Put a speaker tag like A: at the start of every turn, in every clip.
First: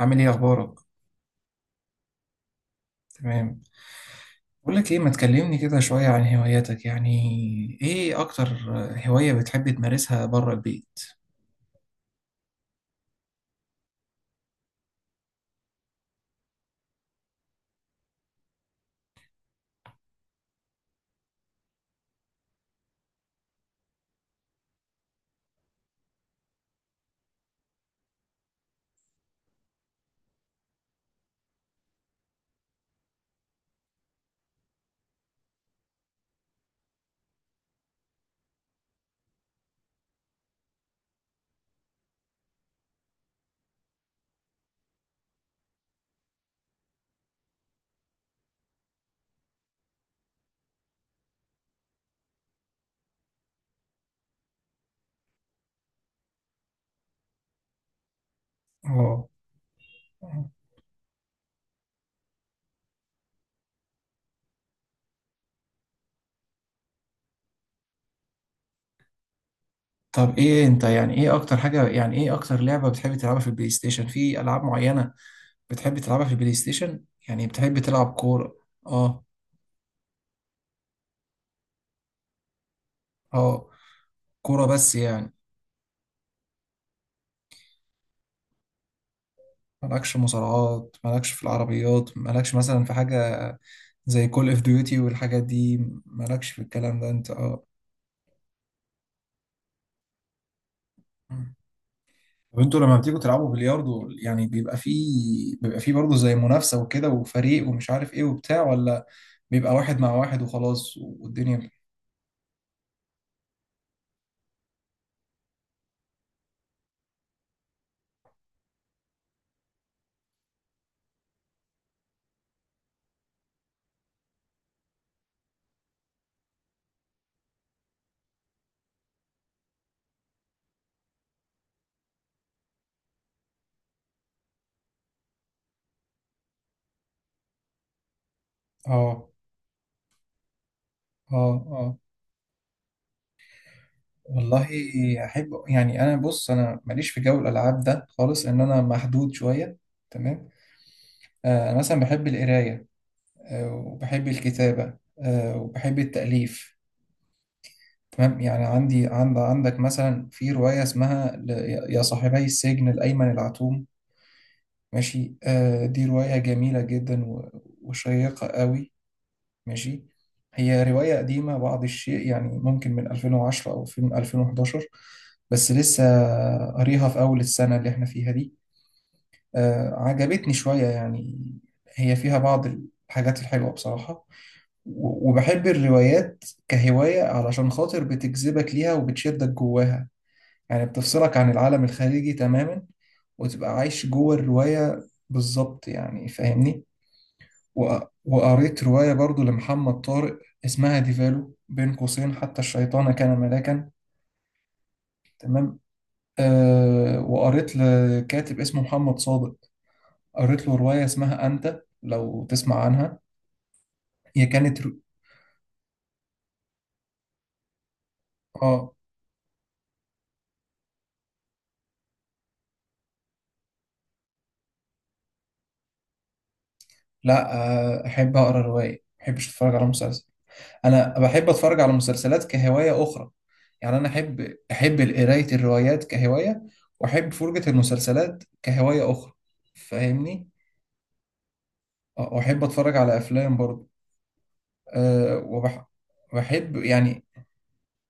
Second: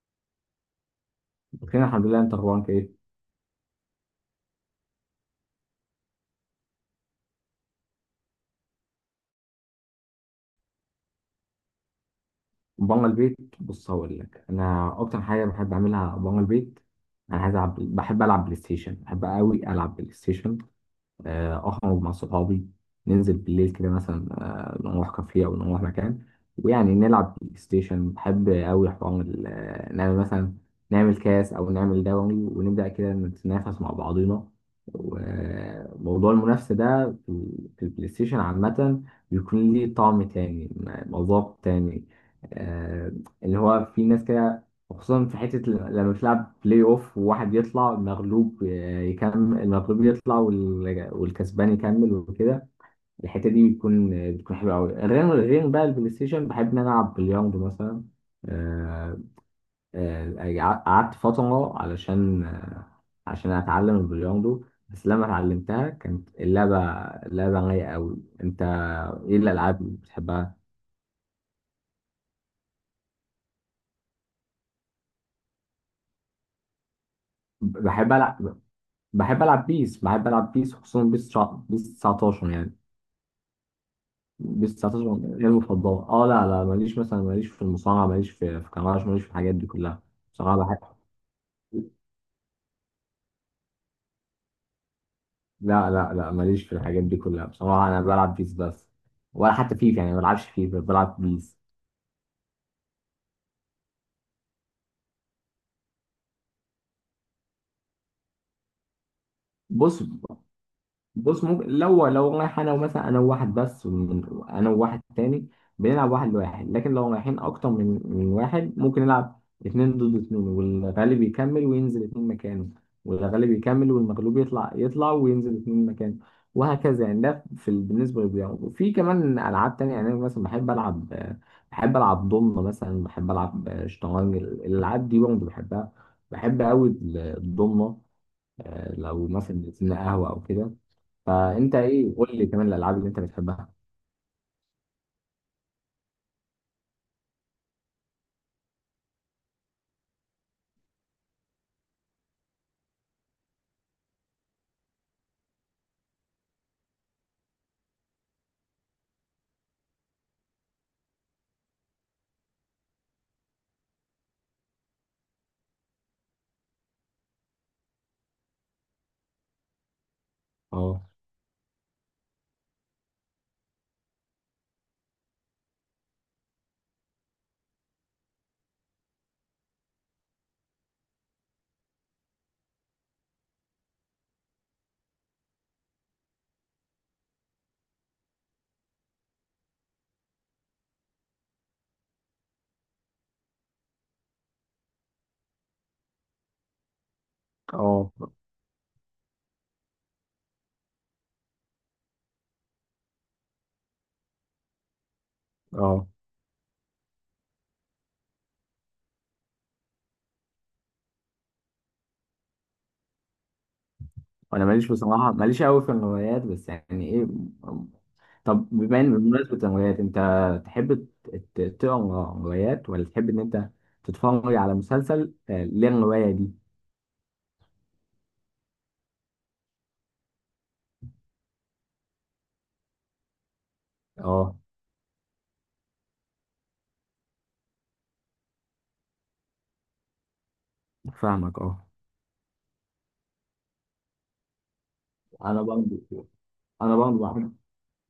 A: عامل ايه اخبارك؟
B: بخير الحمد لله، انت اخبارك ايه؟
A: تمام. بقول لك ايه، ما تكلمني كده شوية عن هواياتك؟ يعني ايه اكتر هواية بتحب تمارسها بره البيت؟
B: بره البيت، بص هقول لك انا اكتر حاجه بحب اعملها بره البيت. انا عايز العب، بحب العب بلاي ستيشن، بحب قوي العب بلاي ستيشن. آه، اخرج مع صحابي، ننزل بالليل كده مثلا، نروح كافيه او نروح مكان، ويعني نلعب بلاي ستيشن. بحب قوي حوار نعمل مثلا، نعمل كاس او نعمل دوري، ونبدا كده نتنافس مع بعضينا. وموضوع المنافسه ده في البلاي ستيشن عامه، بيكون ليه طعم تاني، مذاق تاني. آه، اللي هو في ناس كده، وخصوصا في حتة لما بتلعب بلاي اوف، وواحد يطلع، المغلوب يكمل، المغلوب يطلع والكسبان يكمل وكده. الحتة دي بتكون، بتكون حلوة أوي. غير بقى البلاي ستيشن، بحب إن أنا ألعب بلياردو مثلا. آه،
A: اه،
B: آه، قعدت فترة علشان، عشان أتعلم البلياردو، بس لما اتعلمتها كانت اللعبة، اللعبة رايقة أوي. أنت، إيه الألعاب اللي
A: طب
B: بتحبها؟
A: ايه انت، يعني ايه اكتر حاجة، يعني ايه اكتر لعبة بتحب تلعبها في البلاي ستيشن؟ في العاب معينة بتحب تلعبها في البلاي ستيشن؟ يعني بتحب تلعب
B: بحب
A: كورة؟
B: ألعب،
A: اه،
B: بحب ألعب بيس خصوصا بيس 19 يعني.
A: اه. كورة
B: بس
A: بس
B: هتصبح
A: يعني؟
B: غير مفضلة. اه، لا لا، ماليش مثلا، ماليش في المصارعة، ماليش في كمارش، ماليش في الحاجات دي كلها.
A: مالكش
B: بصراحة بحب
A: مصارعات؟ مالكش في العربيات؟ مالكش مثلا في حاجة زي كول اوف ديوتي والحاجات دي؟
B: لا لا لا،
A: مالكش في
B: ماليش في
A: الكلام
B: الحاجات
A: ده
B: دي
A: انت؟
B: كلها
A: اه.
B: بصراحة، أنا بلعب بيس بس. ولا حتى فيفا يعني، ما بلعبش فيفا، بلعب بيس.
A: طب انتوا لما بتيجوا تلعبوا بلياردو يعني بيبقى فيه، بيبقى فيه برضه زي منافسة وكده وفريق ومش عارف ايه وبتاع، ولا بيبقى واحد
B: بص
A: مع واحد وخلاص
B: بص ممكن،
A: والدنيا؟
B: لو رايح انا، ومثلا انا انا وواحد تاني، بنلعب واحد لواحد. لكن لو رايحين اكتر من واحد، ممكن نلعب اتنين ضد اتنين، والغالب يكمل وينزل اتنين مكانه. والغالب يكمل والمغلوب يطلع، وينزل اتنين مكانه. وهكذا يعني. بالنسبة للبيانو، وفي كمان ألعاب تانية يعني. أنا مثلا بحب ألعب ضمنة مثلا، بحب ألعب شطرنج، الألعاب دي برضه بحبها. بحب أوي الضمنة، لو
A: اه،
B: مثلا نزلنا قهوة أو كده.
A: اه،
B: فانت
A: اه.
B: ايه؟ قول لي كمان الالعاب اللي انت بتحبها.
A: والله احب يعني، انا بص، انا ماليش في جو الالعاب ده خالص، ان انا محدود شوية. تمام. انا مثلا بحب القراية. وبحب الكتابة. وبحب التأليف. تمام. يعني عندي، عند عندك مثلا في رواية اسمها يا صاحبي السجن، الأيمن العتوم. ماشي. دي رواية جميلة جدا وشيقة قوي. ماشي. هي
B: اه
A: رواية قديمة بعض الشيء، يعني ممكن من 2010 أو من 2011. بس لسه قاريها في أول السنة اللي احنا فيها دي. عجبتني شوية يعني. هي فيها بعض الحاجات الحلوة بصراحة. وبحب الروايات كهواية، علشان خاطر بتجذبك ليها وبتشدك جواها. يعني بتفصلك عن العالم الخارجي تماما، وتبقى عايش جوه الرواية بالظبط. يعني فاهمني؟ و-
B: اه
A: وقريت رواية برضو لمحمد طارق، اسمها ديفالو بين قوسين حتى الشيطان كان ملاكا. تمام.
B: اه،
A: أه، وقريت لكاتب اسمه محمد صادق، قريت له رواية اسمها أنت، لو تسمع عنها. هي
B: انا
A: كانت
B: ماليش بصراحه، ماليش قوي في الروايات، بس يعني ايه. طب
A: اه.
B: بما ان، بمناسبه الروايات، انت تحب تقرا روايات، ولا تحب ان انت تتفرج على مسلسل للروايه دي؟
A: لا. أحب أقرأ رواية، ما بحبش أتفرج على مسلسل. انا بحب اتفرج على مسلسلات كهوايه اخرى. يعني انا
B: اه،
A: احب، احب قرايه الروايات كهوايه، واحب فرجه المسلسلات كهوايه اخرى. فاهمني؟
B: فاهمك اه.
A: واحب اتفرج على افلام برضه. أه
B: انا
A: وبح
B: برضه،
A: بحب
B: انا
A: يعني.
B: برضه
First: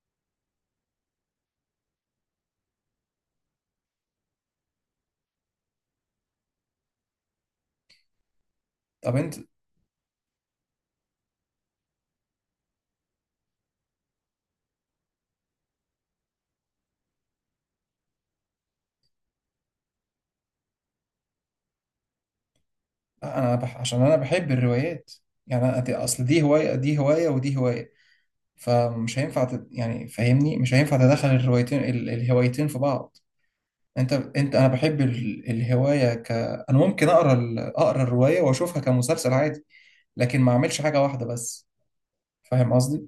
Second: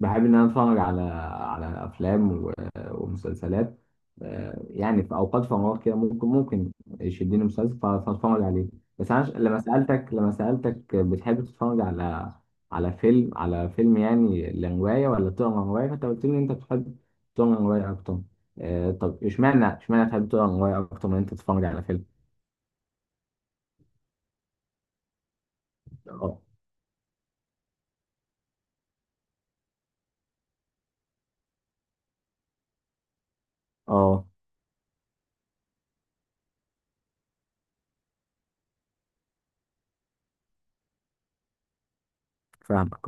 B: بحب ان انا اتفرج على، على افلام ومسلسلات. يعني في اوقات فراغ كده، ممكن يشدني مسلسل فاتفرج عليه. بس
A: طب
B: انا،
A: انت،
B: لما سالتك، لما سالتك بتحب تتفرج على، على فيلم، على فيلم يعني لروايه، ولا تقرا روايه، فانت قلت لي انت بتحب تقرا روايه اكتر. طب اشمعنى، اشمعنى تحب تقرا روايه اكتر من انت تتفرج على فيلم؟
A: انا عشان انا بحب الروايات. يعني أنا اصل
B: اه
A: دي هوايه، دي هوايه، ودي هوايه. فمش هينفع يعني فاهمني، مش هينفع تدخل الروايتين الهوايتين في بعض. انت
B: اه،
A: انت انا بحب الهوايه، ك انا ممكن اقرا اقرا الروايه واشوفها كمسلسل عادي، لكن ما اعملش حاجه واحده بس. فاهم
B: فاهمك
A: قصدي؟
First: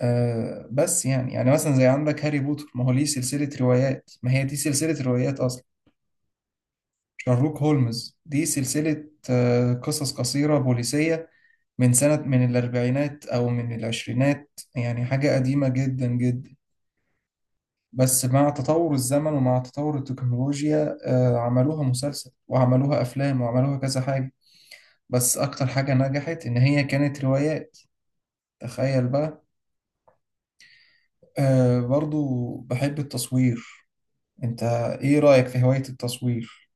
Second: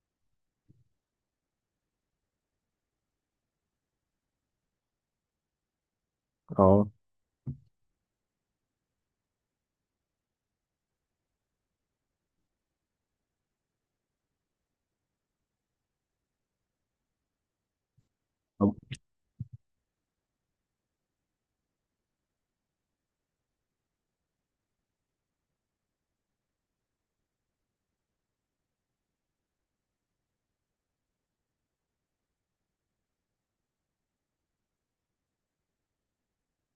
A: آه، بس يعني، يعني مثلا زي عندك هاري بوتر، ما هو ليه سلسله روايات، ما هي دي سلسله روايات اصلا.
B: اه.
A: شارلوك هولمز دي سلسله، آه، قصص قصيره بوليسيه من سنه، من الاربعينات او من العشرينات، يعني حاجه قديمه جدا جدا. بس مع
B: طب
A: تطور الزمن ومع تطور التكنولوجيا عملوها مسلسل وعملوها أفلام وعملوها كذا حاجة. بس أكتر حاجة نجحت إن هي كانت روايات. تخيل بقى. برضو بحب التصوير. أنت إيه رأيك في هواية التصوير؟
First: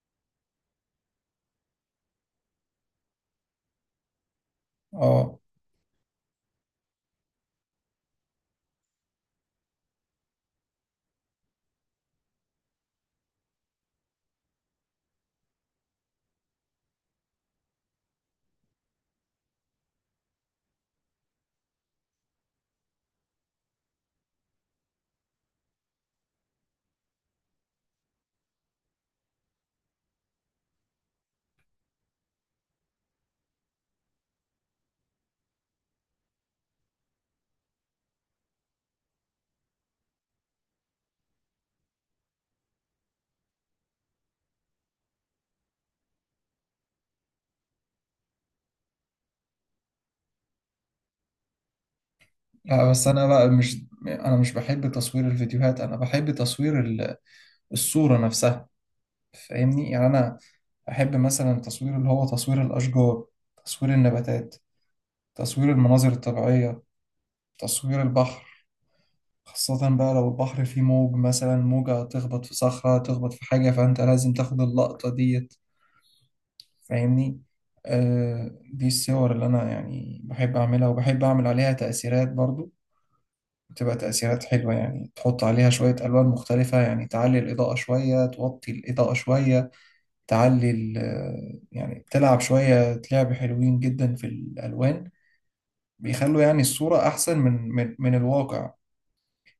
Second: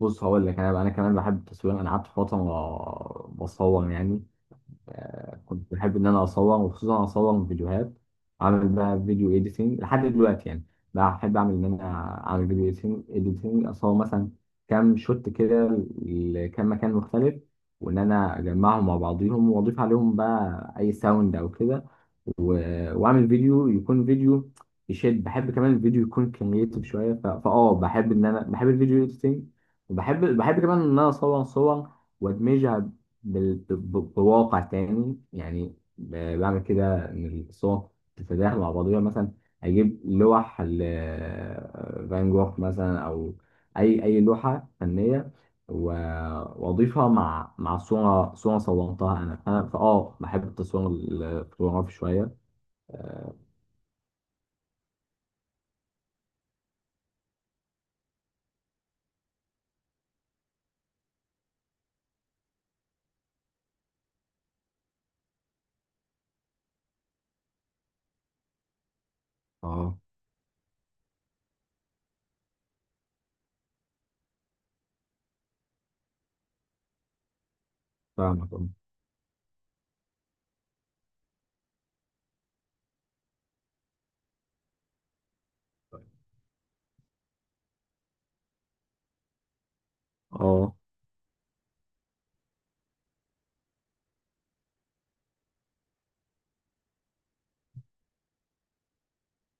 B: بص هقول لك، انا كمان بحب التصوير. انا قعدت فتره بصور يعني.
A: آه.
B: كنت بحب ان انا اصور، وخصوصا اصور فيديوهات. اعمل بقى فيديو اديتنج لحد دلوقتي يعني. بحب اعمل ان انا اعمل فيديو، اديتنج، اصور مثلا كام شوت كده لكام مكان مختلف، وان انا اجمعهم مع بعضيهم، واضيف عليهم بقى اي ساوند او كده، واعمل فيديو، يكون فيديو يشد. بحب كمان الفيديو يكون كرييتيف شويه، ف- فاه بحب ان انا، بحب الفيديو اديتنج. وبحب كمان ان انا اصور صور، وادمجها بواقع تاني يعني، بعمل كده ان الصور تتداخل مع بعضها مثلا. اجيب لوح فان جوخ مثلا، او اي لوحه فنيه، و- واضيفها مع، مع صوره صورتها انا. انا فاه بحب التصوير الفوتوغرافي شويه.
A: لا بس أنا بقى، مش بحب تصوير الفيديوهات، أنا بحب تصوير الصورة نفسها. فاهمني؟ يعني أنا أحب مثلا تصوير اللي هو تصوير الأشجار، تصوير النباتات، تصوير المناظر الطبيعية، تصوير البحر. خاصة
B: اه،
A: بقى لو البحر فيه موج، مثلا موجة تخبط في صخرة، تخبط في حاجة، فأنت لازم تاخد اللقطة ديت. فاهمني؟ آه،
B: فاهمك اه.
A: دي الصور اللي أنا يعني بحب أعملها، وبحب أعمل عليها تأثيرات برضو. بتبقى تأثيرات حلوة، يعني تحط عليها شوية ألوان مختلفة، يعني تعلي الإضاءة شوية، توطي الإضاءة شوية، تعلي
B: آه.
A: يعني تلعب شوية لعب حلوين جدا في الألوان. بيخلوا يعني الصورة أحسن من الواقع.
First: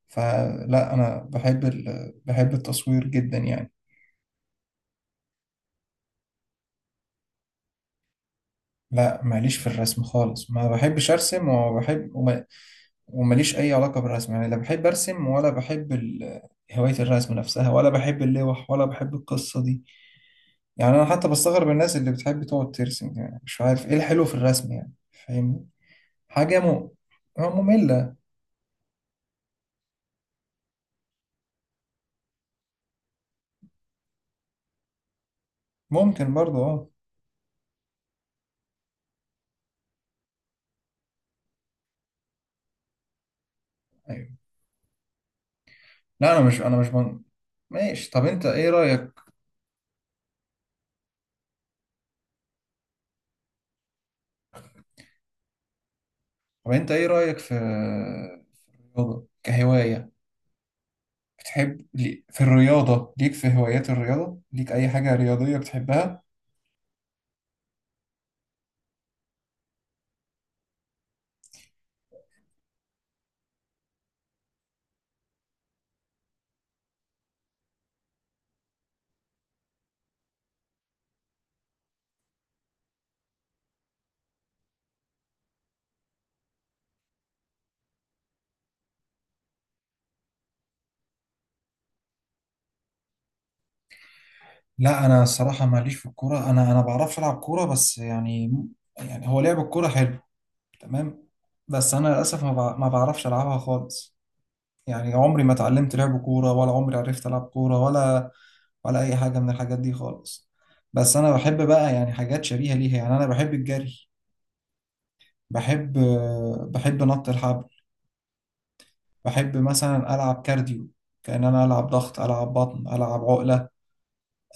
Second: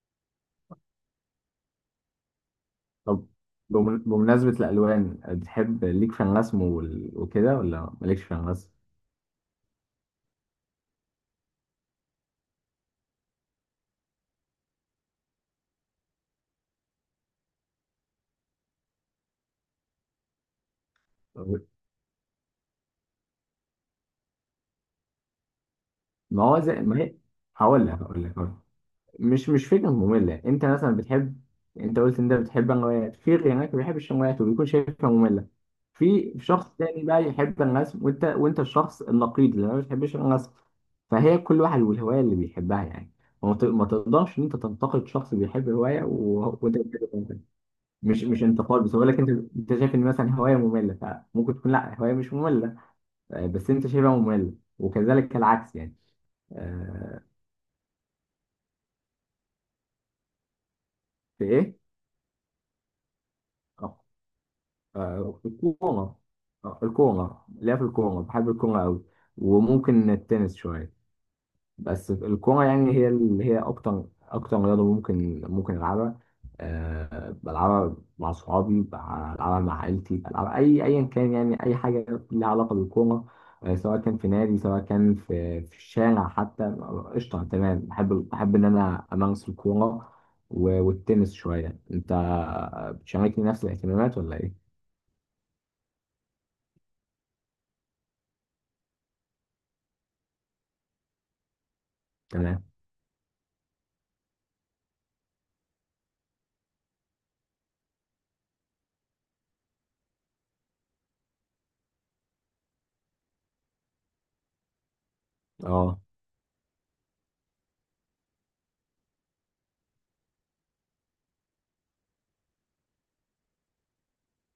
A: فلا، انا بحب التصوير
B: طب
A: جدا يعني.
B: بمناسبة الألوان، بتحب ليك في الرسم وكده، ولا مالكش في الرسم؟
A: لا، ماليش في الرسم خالص، ما بحبش ارسم، وماليش اي علاقة بالرسم يعني. لا بحب ارسم هواية الرسم نفسها، ولا بحب اللوح، ولا بحب القصة دي. يعني انا حتى
B: طيب،
A: بستغرب الناس اللي بتحب تقعد ترسم، يعني مش عارف ايه الحلو في الرسم يعني. فاهمني؟
B: ما
A: حاجة
B: هو زي
A: م...
B: ما هي.
A: آه،
B: هقول لك
A: مملة.
B: هقول لك مش فكرة مملة. انت مثلا بتحب، انت قلت ان انت بتحب الروايات، في غيرك ما بيحبش الروايات وبيكون شايفها مملة. في
A: ممكن برضو،
B: شخص
A: اه.
B: تاني بقى يحب الرسم، وانت الشخص النقيض اللي ما بيحبش الرسم. فهي كل واحد والهواية اللي بيحبها يعني. ما
A: ايوه.
B: تقدرش ان انت تنتقد شخص بيحب هواية،
A: لا انا مش،
B: وانت بتحب هواية.
A: ماشي.
B: مش
A: طب
B: مش
A: انت ايه
B: انتقاد، بس بقول
A: رأيك،
B: لك انت، انت شايف ان مثلا هواية مملة، فممكن تكون لا، هواية مش مملة، بس انت شايفها مملة، وكذلك العكس يعني.
A: طب انت ايه
B: آه،
A: رأيك في رياضة كهواية؟
B: في ايه؟
A: بتحب في الرياضة ليك، في هوايات
B: آه.
A: الرياضة ليك أي حاجة
B: آه،
A: رياضية
B: الكورة.
A: بتحبها؟
B: الكورة ليا. في الكورة، بحب الكورة أوي، وممكن التنس شوية. بس الكورة يعني هي اللي هي أكتر، أكتر رياضة ممكن ألعبها. أه، بلعبها مع صحابي، بلعبها مع عائلتي، بلعبها أي أيا كان يعني، أي حاجة ليها علاقة بالكورة. سواء كان في نادي، سواء كان في الشارع حتى. قشطة تمام. بحب إن أنا أمارس الكورة والتنس شوية. أنت بتشاركني نفس الاهتمامات ولا إيه؟
A: لا انا الصراحه ماليش في الكوره، انا بعرفش العب كوره. بس يعني، يعني هو لعب الكوره حلو، تمام. بس انا للاسف
B: تمام.
A: ما بعرفش العبها خالص. يعني عمري ما اتعلمت لعب كوره، ولا عمري عرفت العب كوره، ولا ولا اي حاجه من الحاجات دي خالص. بس انا بحب بقى يعني حاجات شبيهه ليها. يعني انا بحب الجري، بحب
B: اه
A: بحب نط الحبل، بحب مثلا ألعب كارديو، كأن أنا ألعب ضغط، ألعب بطن، ألعب عقلة.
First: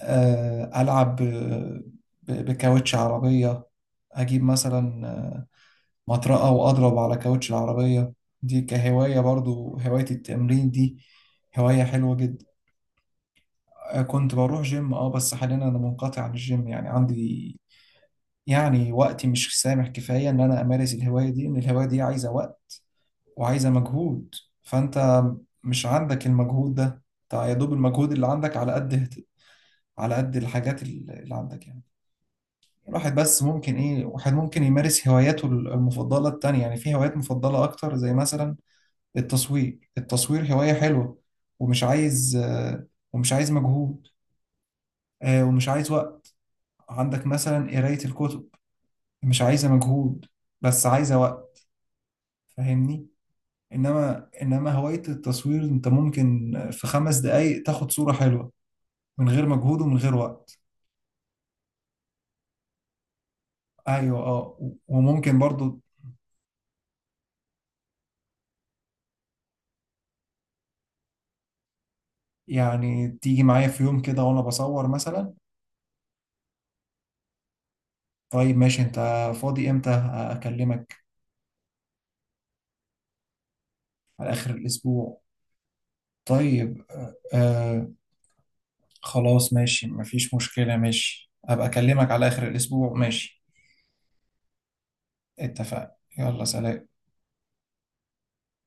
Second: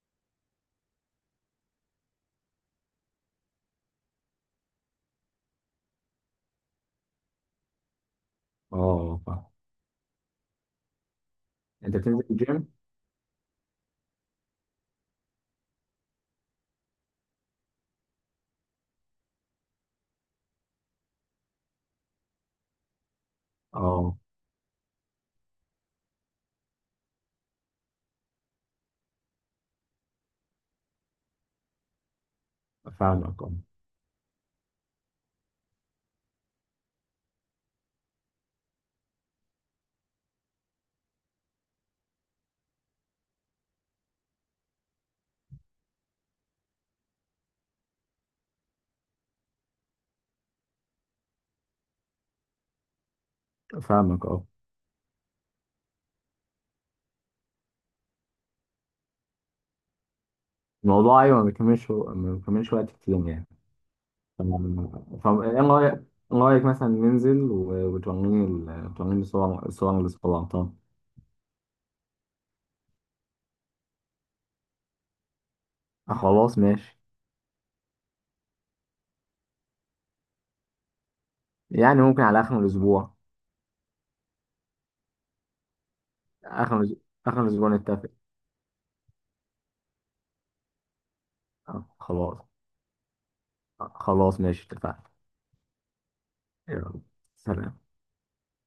A: ألعب بكاوتش عربية. أجيب مثلا مطرقة وأضرب على كاوتش العربية. دي
B: اه.
A: كهواية
B: فاهم.
A: برضو، هواية التمرين دي هواية
B: انت
A: حلوة
B: بتنزل
A: جدا.
B: الجيم؟
A: كنت بروح جيم اه، بس حاليا أنا منقطع عن الجيم. يعني عندي، يعني وقتي مش سامح كفاية إن أنا أمارس الهواية دي، إن الهواية دي عايزة وقت وعايزة
B: اه،
A: مجهود. فأنت مش عندك المجهود ده، أنت يا دوب المجهود اللي عندك على قد، على قد الحاجات اللي عندك يعني. الواحد بس
B: فاهمك اه.
A: ممكن إيه، واحد ممكن يمارس هواياته المفضلة التانية، يعني في هوايات مفضلة أكتر زي مثلا التصوير. التصوير هواية حلوة، ومش عايز ومش عايز مجهود، ومش عايز وقت. عندك مثلا قراية الكتب، مش عايزة مجهود، بس عايزة وقت. فاهمني؟
B: فاهمك
A: انما
B: اه.
A: انما هواية التصوير انت ممكن في خمس دقايق تاخد صورة حلوة، من غير مجهود ومن غير وقت.
B: الموضوع، ايوه، ما بيكملش وقت كتير يعني.
A: ايوه اه.
B: تمام.
A: وممكن
B: طب ايه
A: برضو
B: رايك، ايه رايك مثلا ننزل وتوريني وتوريني الصور، الصور اللي صورتها؟
A: يعني تيجي معايا في يوم كده وانا بصور مثلا.
B: آه خلاص ماشي.
A: طيب ماشي. انت فاضي امتى اكلمك؟
B: يعني ممكن على اخر الاسبوع.
A: على اخر الاسبوع. طيب،
B: اخر الأس- اخر الاسبوع نتفق.
A: خلاص ماشي، مفيش مشكلة، ماشي، ابقى
B: آه
A: اكلمك على
B: خلاص.
A: اخر الاسبوع، ماشي.
B: آه خلاص ماشي، اتفقنا.
A: اتفقنا. يلا، سلام.
B: يلا سلام.